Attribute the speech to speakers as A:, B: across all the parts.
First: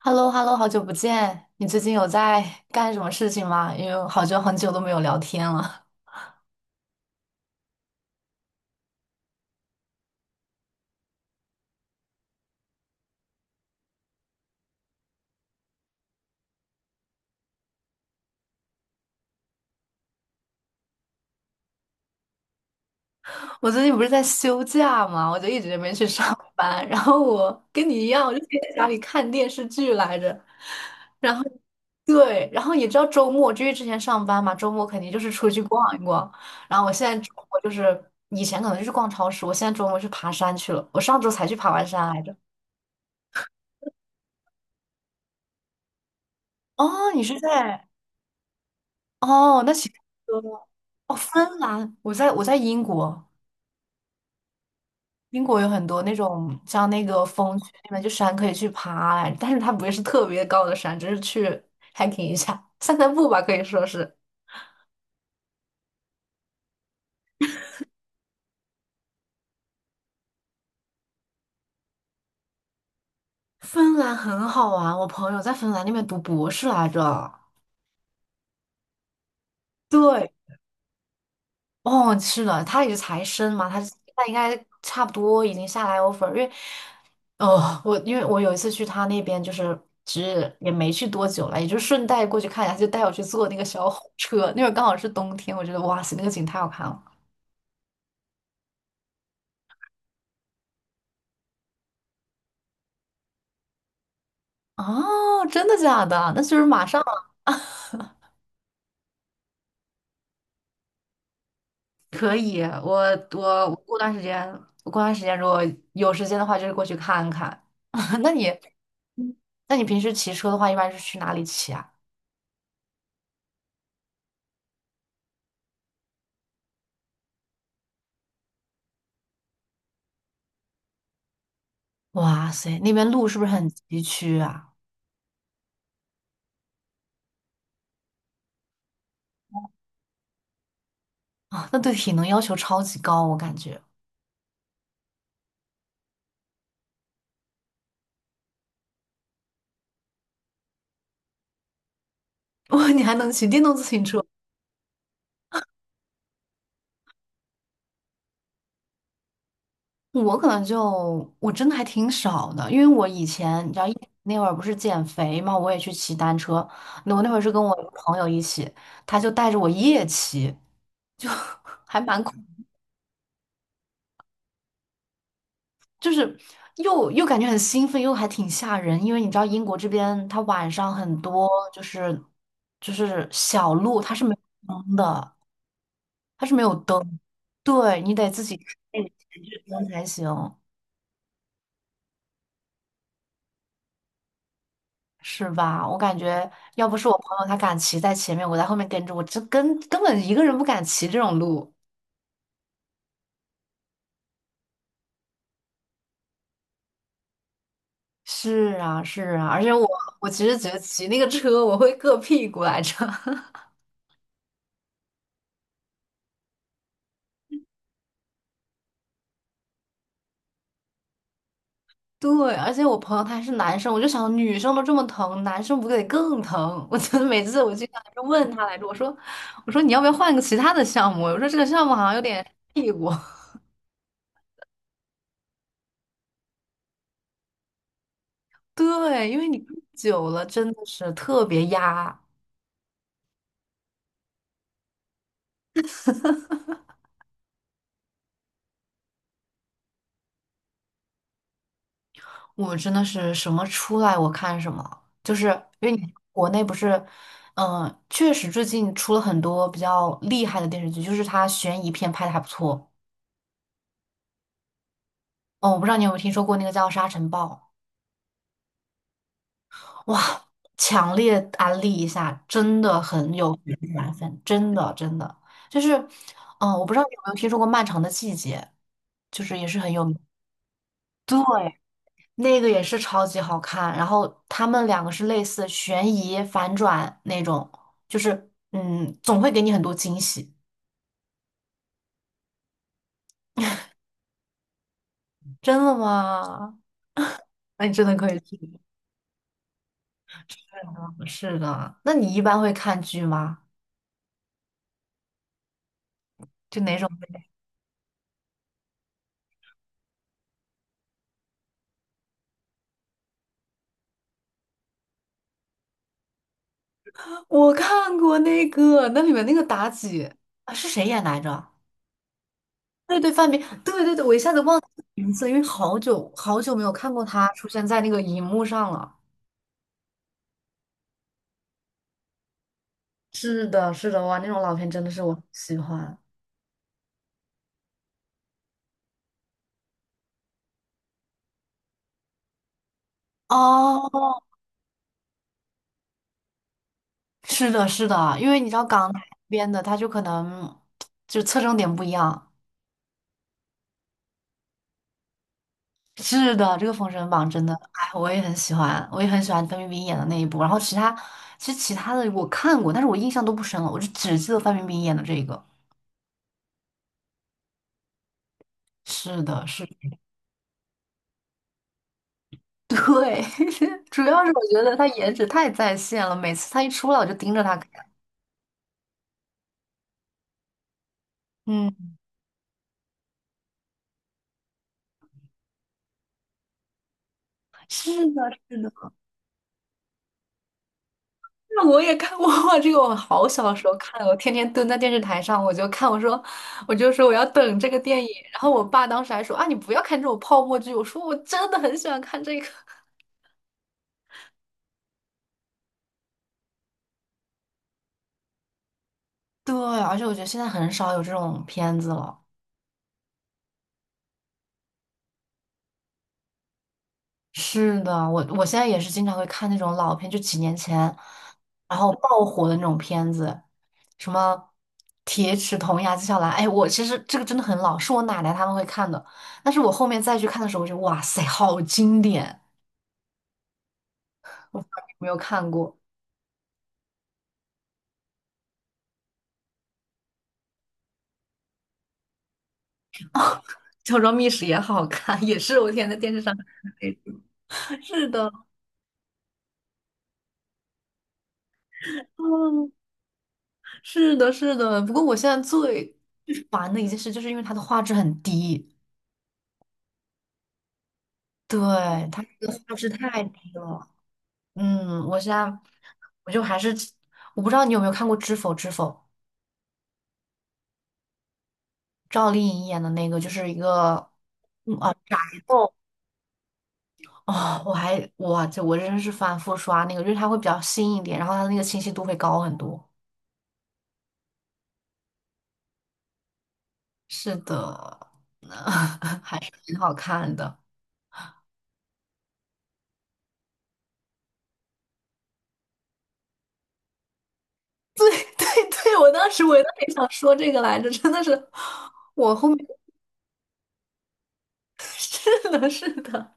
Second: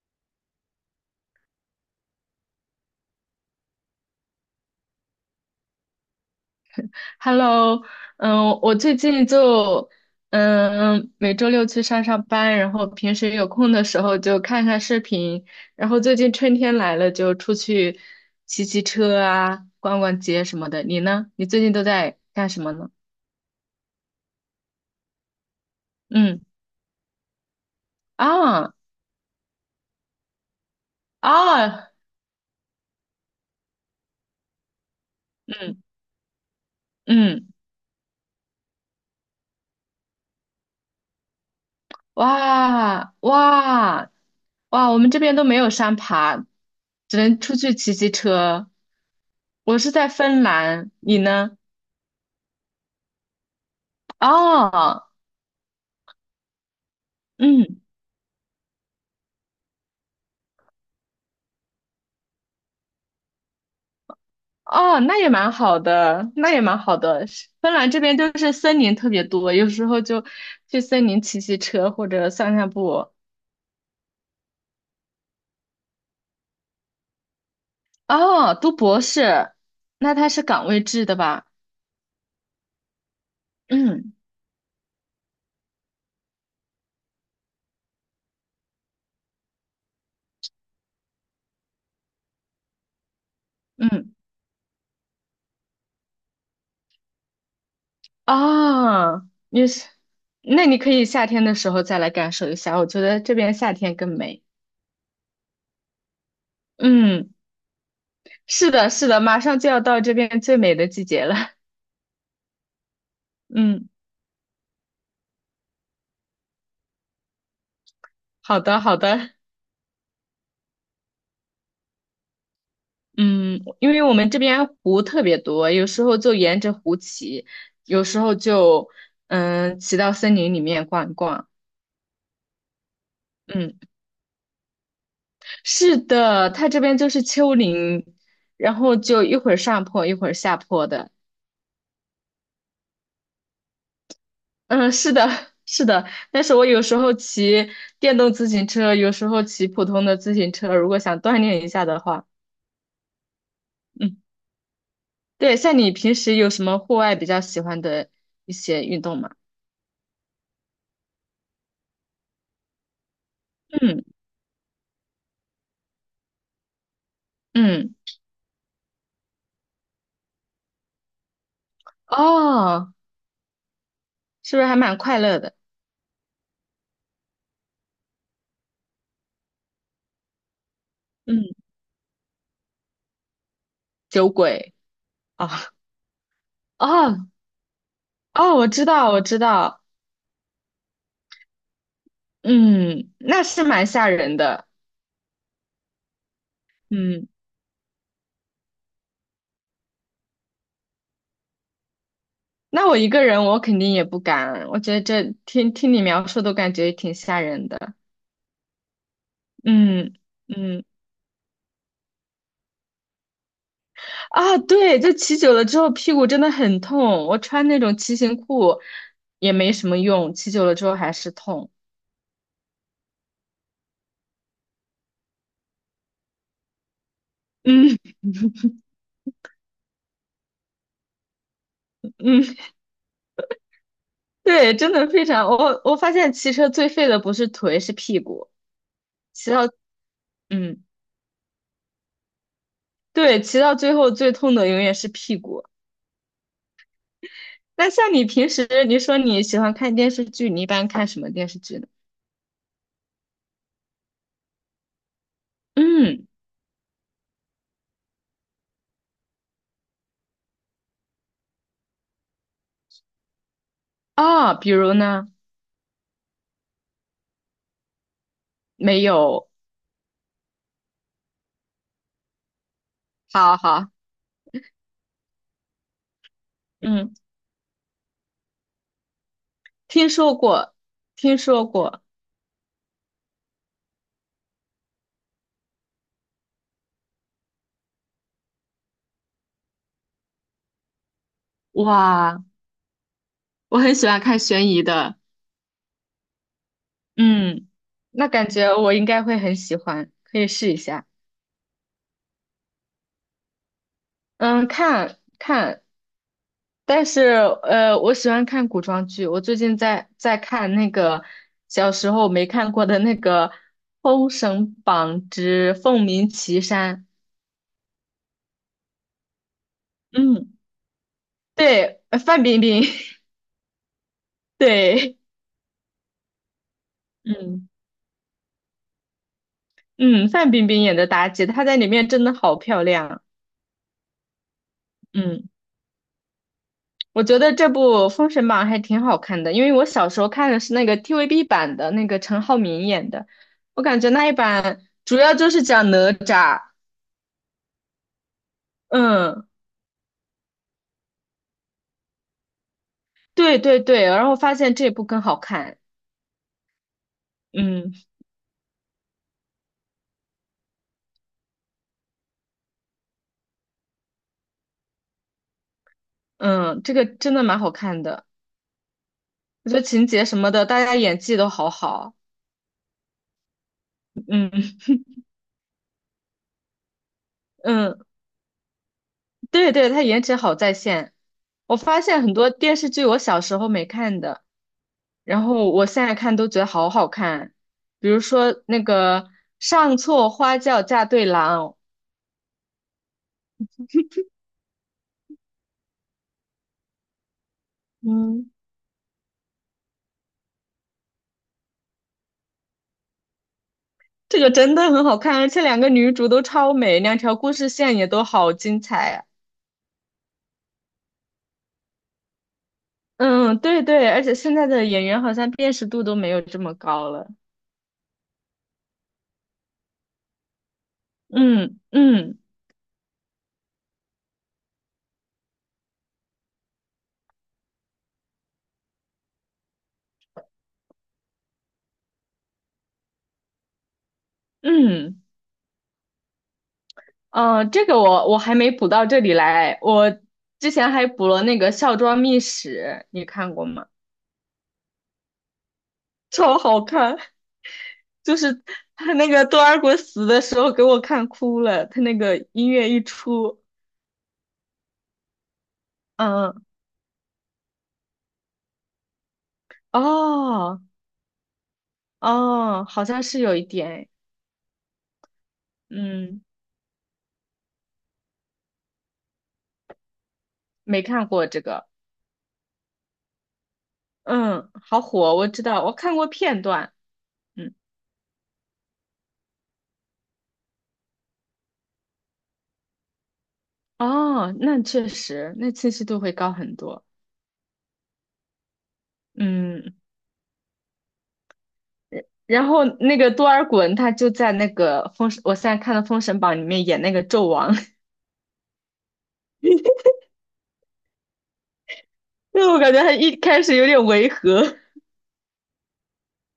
A: h e l l o h e l l o 好久不见！你最近有在干什么事情吗？因为好久很久都没有聊天了。
B: Hello，我最近就每周六去上班，然后平时有空的时候就看看视频，然后最近春天来了就出去骑骑车啊，逛逛街什么的。你呢？你最近都在干什么呢？
A: 我最近不是在休假嘛，我就一直没去上
B: 嗯。
A: 班。然后我跟你一样，我就天
B: 啊。
A: 在家里看电视剧来着。然后
B: 啊。
A: 对，然后你知道周末，就因为之前上班嘛，周末肯定就是出去
B: 嗯。
A: 逛一逛。然后我现在周
B: 嗯。
A: 末就是以前可能就是逛超市，我现在周末去爬山去了。我上周才去爬完山来着。
B: 哇。哇。哇，我们这边都没有山爬，
A: 哦，
B: 只
A: 你是
B: 能出去
A: 在
B: 骑骑车。
A: 哦，那
B: 我
A: 行。
B: 是在芬兰，
A: 哦，
B: 你呢？
A: 芬兰，我在英国，
B: 哦。
A: 英国有很多那种像那个峰区
B: 嗯。
A: 那边就山可以去爬来，但是它不会是特别高的山，只是去 hiking 一下，散散步吧，可以说是。
B: 哦，那也蛮好的，那也蛮好的。是芬兰这边就是森林特别多，有时候就去森林骑骑车或者散散步。
A: 芬兰很好玩，我朋友在芬兰那边读博士来着。
B: 哦，读博士，那他
A: 对，
B: 是岗位制的吧？
A: 哦，是的，他也是才生嘛，他
B: 嗯。
A: 他应该差不多已经下来 offer,因为，哦，我因为我有一次去他那边，就是其实也没去多久了，也就顺带过去看一下，他就带我去坐那个小火
B: 嗯。
A: 车，那会儿刚好是冬天，我觉得哇塞，那个景太好看了。
B: 哦，你是，那你可以夏天的时候再来感受一下，我觉得这边夏天更美。
A: 哦，真的假的？那就是马上了。
B: 嗯，是的，是的，马上就要到这边最美的季节了。
A: 可以，我我
B: 嗯。
A: 过段时间，我过段时间如果有时间的话，就是过去看看。那你，
B: 好的，好的。
A: 那你平时骑车的话，一般是去哪里骑啊？
B: 嗯，因为我们这边湖特别多，有时候就沿着湖骑，有时候就骑到森林里面逛一逛。
A: 哇塞，那边路是不是很
B: 嗯，
A: 崎岖啊？
B: 是的，它这边就是丘陵，然后就一会儿上坡一会儿下坡的。
A: 啊，那对体能要求超级高，我感觉。
B: 嗯，是的，是的。但是我有时候骑电动自行车，有时候骑普通的自行车，如果想锻炼一下的话，
A: 哇，你还能骑电动自行
B: 嗯，
A: 车？
B: 对。像你平时有什么户外比较喜欢的一些运动吗？
A: 我可能就我真的还挺少的，因为我以前你知道一
B: 嗯。
A: 那会儿不是减肥嘛，我也去骑单车。那我那会儿是跟我一个
B: 嗯。
A: 朋友一起，他就带着我夜骑，就 还蛮恐，
B: 哦。是不是还蛮快乐的？
A: 就是又感觉很兴奋，又还挺吓人。因为你知道英国这边它晚上很
B: 嗯，
A: 多就是就是小路它是
B: 酒
A: 没有
B: 鬼
A: 灯的。
B: 啊。
A: 它是没有灯，
B: 哦。
A: 对，你得自
B: 哦，
A: 己开
B: 我知
A: 一
B: 道，我知
A: 只
B: 道。
A: 灯才行，
B: 嗯，那是蛮吓人的。
A: 是吧？我感觉要不是我朋
B: 嗯，
A: 友他敢骑在前面，我在后面跟着，我这根本一个人不敢骑这种路。
B: 那我一个人我肯定也不敢，我觉得这听你描述都感觉挺吓人的。
A: 是啊，是啊，而且我
B: 嗯。
A: 我其实觉得
B: 嗯。
A: 骑那个车我会硌屁股来着。
B: 啊，对，就骑久了之后屁股真的很痛，我穿那种骑行裤也没什么用，骑久了之后还是痛。
A: 对，而且我朋友他还是男生，我就想女生都这么疼，男生不得更疼？我真的每次我经
B: 嗯。
A: 常就问他来着，我说你要不要换个其他的项目？我说这个项目好像有
B: 嗯，
A: 点屁股。
B: 对，真的非常，我发现骑车最废的不是腿是屁股，
A: 对，因为
B: 骑
A: 你
B: 到。
A: 看久了真
B: 嗯。
A: 的是特别压，
B: 对，骑到最后最痛的永远是屁股。那像你平时你说你喜欢看电视剧，你一般看什么电视剧呢？
A: 我真的是什么出来我看什么，就是因为你
B: 嗯。
A: 国内不是，嗯、确实最近出了很多比较厉害的电视剧，就是它悬疑片拍的还不错。
B: 啊、比如呢？
A: 哦，我不知道你有没有听说过那个叫《沙尘暴》，
B: 没有。
A: 哇，强烈安利一下，真的很有
B: 好
A: 悬
B: 好。
A: 疑分，真的真的就是，嗯、我不知道你
B: 嗯。
A: 有没有听说过《漫长的季节》，就是也是很有
B: 听
A: 名。
B: 说过，听
A: 对，
B: 说过。
A: 那个也是超级好看，然后他们两个是类似悬疑反转那种，就是嗯，总会给你很多惊喜。
B: 哇，我很喜欢看悬疑的。
A: 真的吗？
B: 嗯，
A: 那你真的可
B: 那
A: 以
B: 感
A: 去
B: 觉我应该会很喜欢，可以试一下。
A: 吗？是的，那你一般会看剧吗？
B: 嗯，看看。
A: 就哪
B: 但
A: 种？
B: 是我喜欢看古装剧，我最近在看那个小时候没看过的那个《封神榜之凤鸣岐山》。
A: 我看过那个，那里面那个妲己
B: 嗯，
A: 啊，是谁演来着？
B: 对，范冰冰。
A: 对对，范冰，对对对，我一下 子忘记
B: 对。
A: 名字，因为好久好久没有看过她出
B: 嗯。
A: 现在那个荧幕上了。
B: 嗯，范冰冰演的妲己，她在里面真的好漂亮。
A: 是的，是的，哇，那种老片真的是我很
B: 嗯，
A: 喜欢。
B: 我觉得这部《封神榜》还挺好看的，因为我小时候看的是那个 TVB 版的，那个陈浩民演的，我感觉那
A: 哦，
B: 一版主要就是讲哪吒。
A: 是的，是的，因为你知道港台那
B: 嗯。
A: 边的，他就可能就侧重点不一样。
B: 对对对，然后发现这部更好看。
A: 是的，这个《封神榜》真的，
B: 嗯。
A: 哎，我也很喜欢，我也很喜欢范冰冰演的那一部。然后其他，其实其他的我看过，但是我印象都不深了，我就只记得范冰冰演的这个。
B: 嗯，这个真的蛮好看的，
A: 是的，
B: 我觉得
A: 是
B: 情
A: 的，
B: 节什么的，大家演技都好好。
A: 对，主要是我
B: 嗯。
A: 觉得她颜值太在线了，每次她一出来我就盯着她看。
B: 嗯。对对，他颜值好在线。我发
A: 嗯，
B: 现很多电视剧我小时候没看的，然后我现在看都觉得好好看，比
A: 是
B: 如
A: 的，
B: 说
A: 是
B: 那
A: 的。
B: 个《上错花轿嫁对郎》。
A: 那我也看过哇，这个我好小的时候看的，我天天蹲在电视台上，我就看，我说，我就说我要等这个电影，
B: 嗯，
A: 然后我爸当时还说啊，你不要看这种泡沫剧，我说我真的很喜欢看这个。
B: 这个真的很好看，而且两个女主都超美，两条故事线也都好精彩啊。
A: 对，而且我觉得现在很少有这种片子了。
B: 嗯，对对，而且现在的演员好像辨识度都没有这么高了。
A: 是的，我现在也是经常会看那种老片，就几年前，
B: 嗯。
A: 然后
B: 嗯。
A: 爆火的那种片子，什么《铁齿铜牙纪晓岚》。哎，我其实这个真的很老，是我奶奶他们会看的，但是我后面再去看的时候，我就哇塞，好经典。我不知道你有
B: 嗯。
A: 没有看过，
B: 哦，这个我还没补到这里来，我之前还补了那个《孝庄秘史》，你看过吗？
A: 《乔装密史》，也好看，也是我天天在 电视上
B: 超
A: 看
B: 好
A: 的那
B: 看，
A: 种。是
B: 就
A: 的，
B: 是他那个多尔衮死的时候给我看哭了，他那个音乐
A: 嗯，
B: 一出。
A: 是的，是的。不过我现在最
B: 嗯。
A: 烦的一件事，就是因为它的画质很低，
B: 哦。
A: 对，它这个
B: 哦，
A: 画
B: 好
A: 质
B: 像是
A: 太
B: 有一
A: 低
B: 点
A: 了。
B: 诶。
A: 嗯，我现在
B: 嗯，
A: 我就还是我不知道你有没有看过《知否知否》，
B: 没看过这个。
A: 赵丽颖演的那个，就是一个
B: 嗯，
A: 嗯
B: 好
A: 啊
B: 火，
A: 宅
B: 我知道，我
A: 斗。
B: 看过片段。嗯。
A: 哦，我还我这我真是反复刷那个，因为它会比较新一点，然后它的那个清晰度会高很多。
B: 哦，那确实，那清晰度会高很多。
A: 是的，那 还是
B: 嗯，
A: 挺好看的。
B: 然后那个多尔衮他就在那个封，我现在看的《封神榜》里面演那个纣王。
A: 对对，我当时我也特也想说这个来着，真的是，我
B: 因为
A: 后面
B: 我感觉他一开始有点违和，
A: 是的，是的，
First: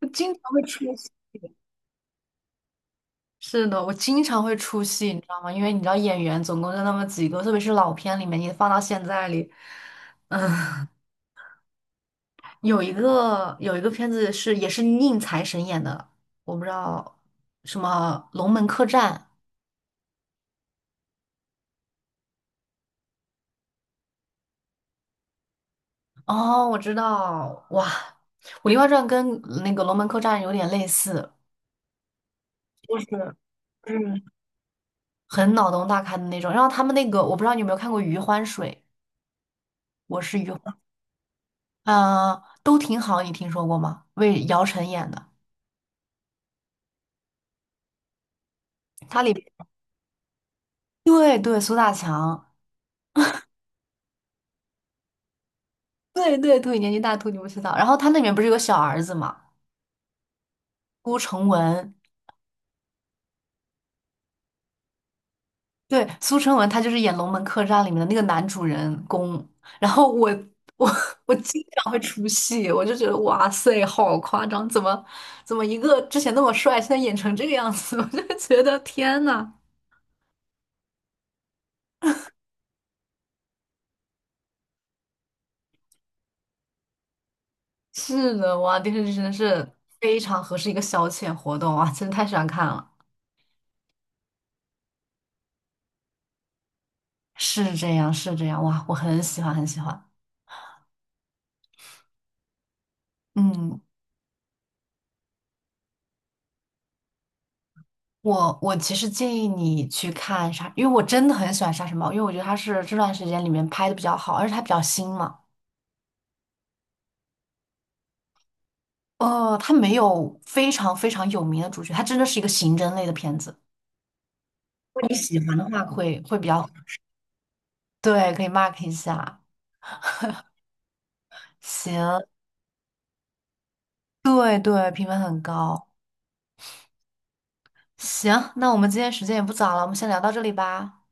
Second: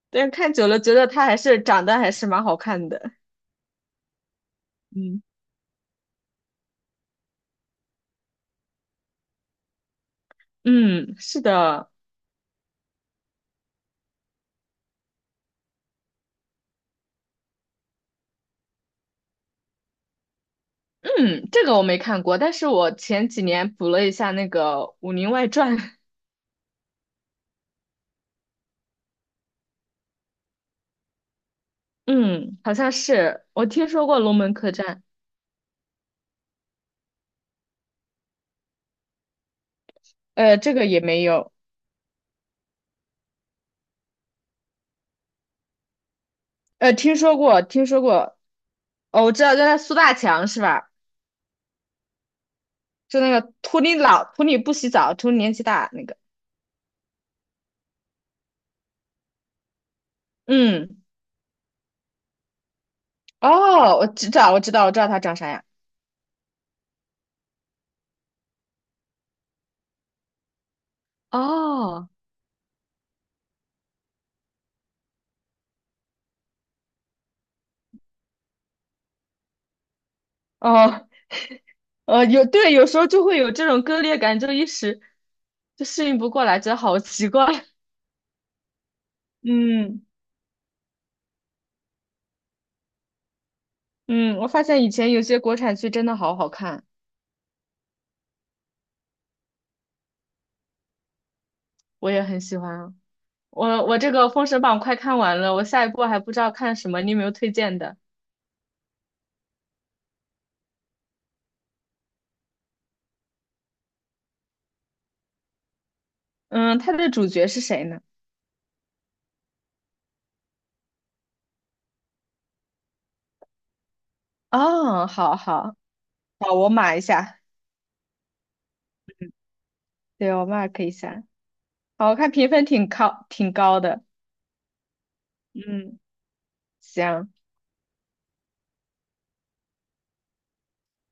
A: 我
B: 但
A: 经常
B: 看
A: 会
B: 久了
A: 出
B: 觉得
A: 戏。
B: 他还是长得还是蛮好看的。
A: 是的，我经常会出戏，你
B: 嗯。
A: 知道吗？因为你知道演员总共就那么几个，特别是老片里面，你放到现在里，嗯，
B: 嗯，是的。
A: 有一个片子是也是宁财神演的，我不知道什么《龙门客栈》，
B: 嗯，这个我没看过，但是我前几年补了一下那个《武林外传》。
A: 哦，我知道，哇，《武林外传》跟那个《龙门客栈》有点类似，
B: 嗯，好像
A: 就是
B: 是我听说过
A: 嗯，
B: 龙门客栈。
A: 很脑洞大开的那种。然后他们那个，我不知道你有没有看过《余欢水》，我是余
B: 呃，这
A: 欢，
B: 个也没有。
A: 呃，都挺好，你听说过吗？为姚晨演的，
B: 呃，听说过，听说过。
A: 他
B: 哦，
A: 里
B: 我知
A: 边
B: 道，就那苏大强是吧？
A: 对对苏大强，
B: 就那个图你老，图你不洗澡，图你年纪大那个。
A: 对对对，年纪大秃你不知道。然后他那里面不是有个小儿子嘛，
B: 嗯。
A: 顾成文，
B: 哦，我知道，我知道，我知道他长啥样。
A: 对，苏春文他就是演《龙门客栈》里面的那个男主人公，然后我 我经常会
B: 哦。
A: 出戏，我就觉得哇塞，好夸张，怎么一个之前那么帅，现在演成这个样子，我就觉得天呐，
B: 哦。呃，有，对，有时候就会有这种割裂感，就一时就适应不过来，觉得好奇怪。
A: 是的，哇，电视剧真的是
B: 嗯。
A: 非常合适一个消遣活动哇，真的太喜欢看了，
B: 嗯，我发现以前有些国产剧真的好好看。
A: 是这样是这样，哇，我很喜欢很喜欢，
B: 我也很喜欢啊。
A: 嗯。
B: 我我这个《封神榜》快看完了，我下一步还不知道看什么，你有没有推荐的？
A: 我其实建议你去看杀，因为我真的很喜欢《杀神堡》，因为我觉得它是这段时间里面拍的比较好，而且它比较新嘛。
B: 嗯，它的主角是谁呢？
A: 哦，它没有非常非常有名的主角，它真的是一个刑侦类的片子。如
B: 哦，
A: 果你
B: 好
A: 喜欢的
B: 好
A: 话会，会比
B: 好，
A: 较
B: 我码一下。
A: 对，可以 mark 一下。
B: 对，我 mark 一下。好，我
A: 行，
B: 看评分挺高，挺高的。
A: 对对，评分很高。
B: 嗯。行。
A: 行，那我们今天时间也不早了，我们先聊到这里吧。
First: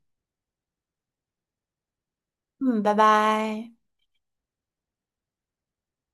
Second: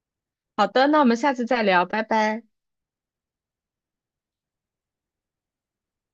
B: 好的，那我们下次再聊，拜拜。
A: 嗯，拜拜。